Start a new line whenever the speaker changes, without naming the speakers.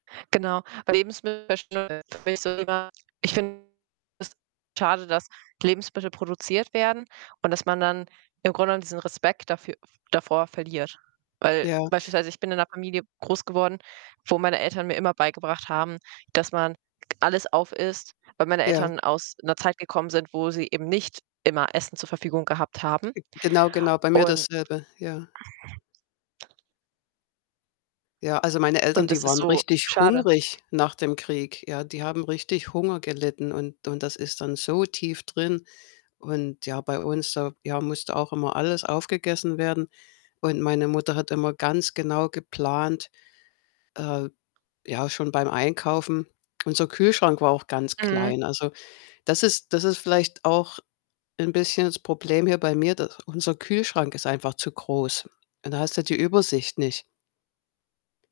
Genau. Weil Lebensmittel verschwenden finde ich so schade, ich finde das schade, dass Lebensmittel produziert werden und dass man dann im Grunde genommen diesen Respekt dafür davor verliert. Weil
Ja.
beispielsweise ich bin in 'ner Familie groß geworden, wo meine Eltern mir immer beigebracht haben, dass man g alles aufisst, weil meine
Ja.
Eltern aus 'ner Zeit gekommen sind, wo sie eben nicht immer Essen zur Verfügung gehabt haben.
Äh, g genau, genau, bei mir
Und
dasselbe, ja. Ja, also, meine Eltern,
Und das
die
ist
waren
so
richtig
schade.
hungrig nach dem Krieg, ja? Die haben richtig Hunger gelitten und und das ist dann so tief drin. Und ja, bei uns, da ja, musste auch immer alles aufgegessen werden. Und meine Mutter hat immer ganz genau geplant, äh, ja, schon beim Einkaufen. Unser Kühlschrank war auch ganz
Mhm.
klein. Also, das ist das ist vielleicht auch 'n bisschen das Problem hier bei mir, dass unser Kühlschrank ist einfach zu groß. Und da hast du die Übersicht nicht.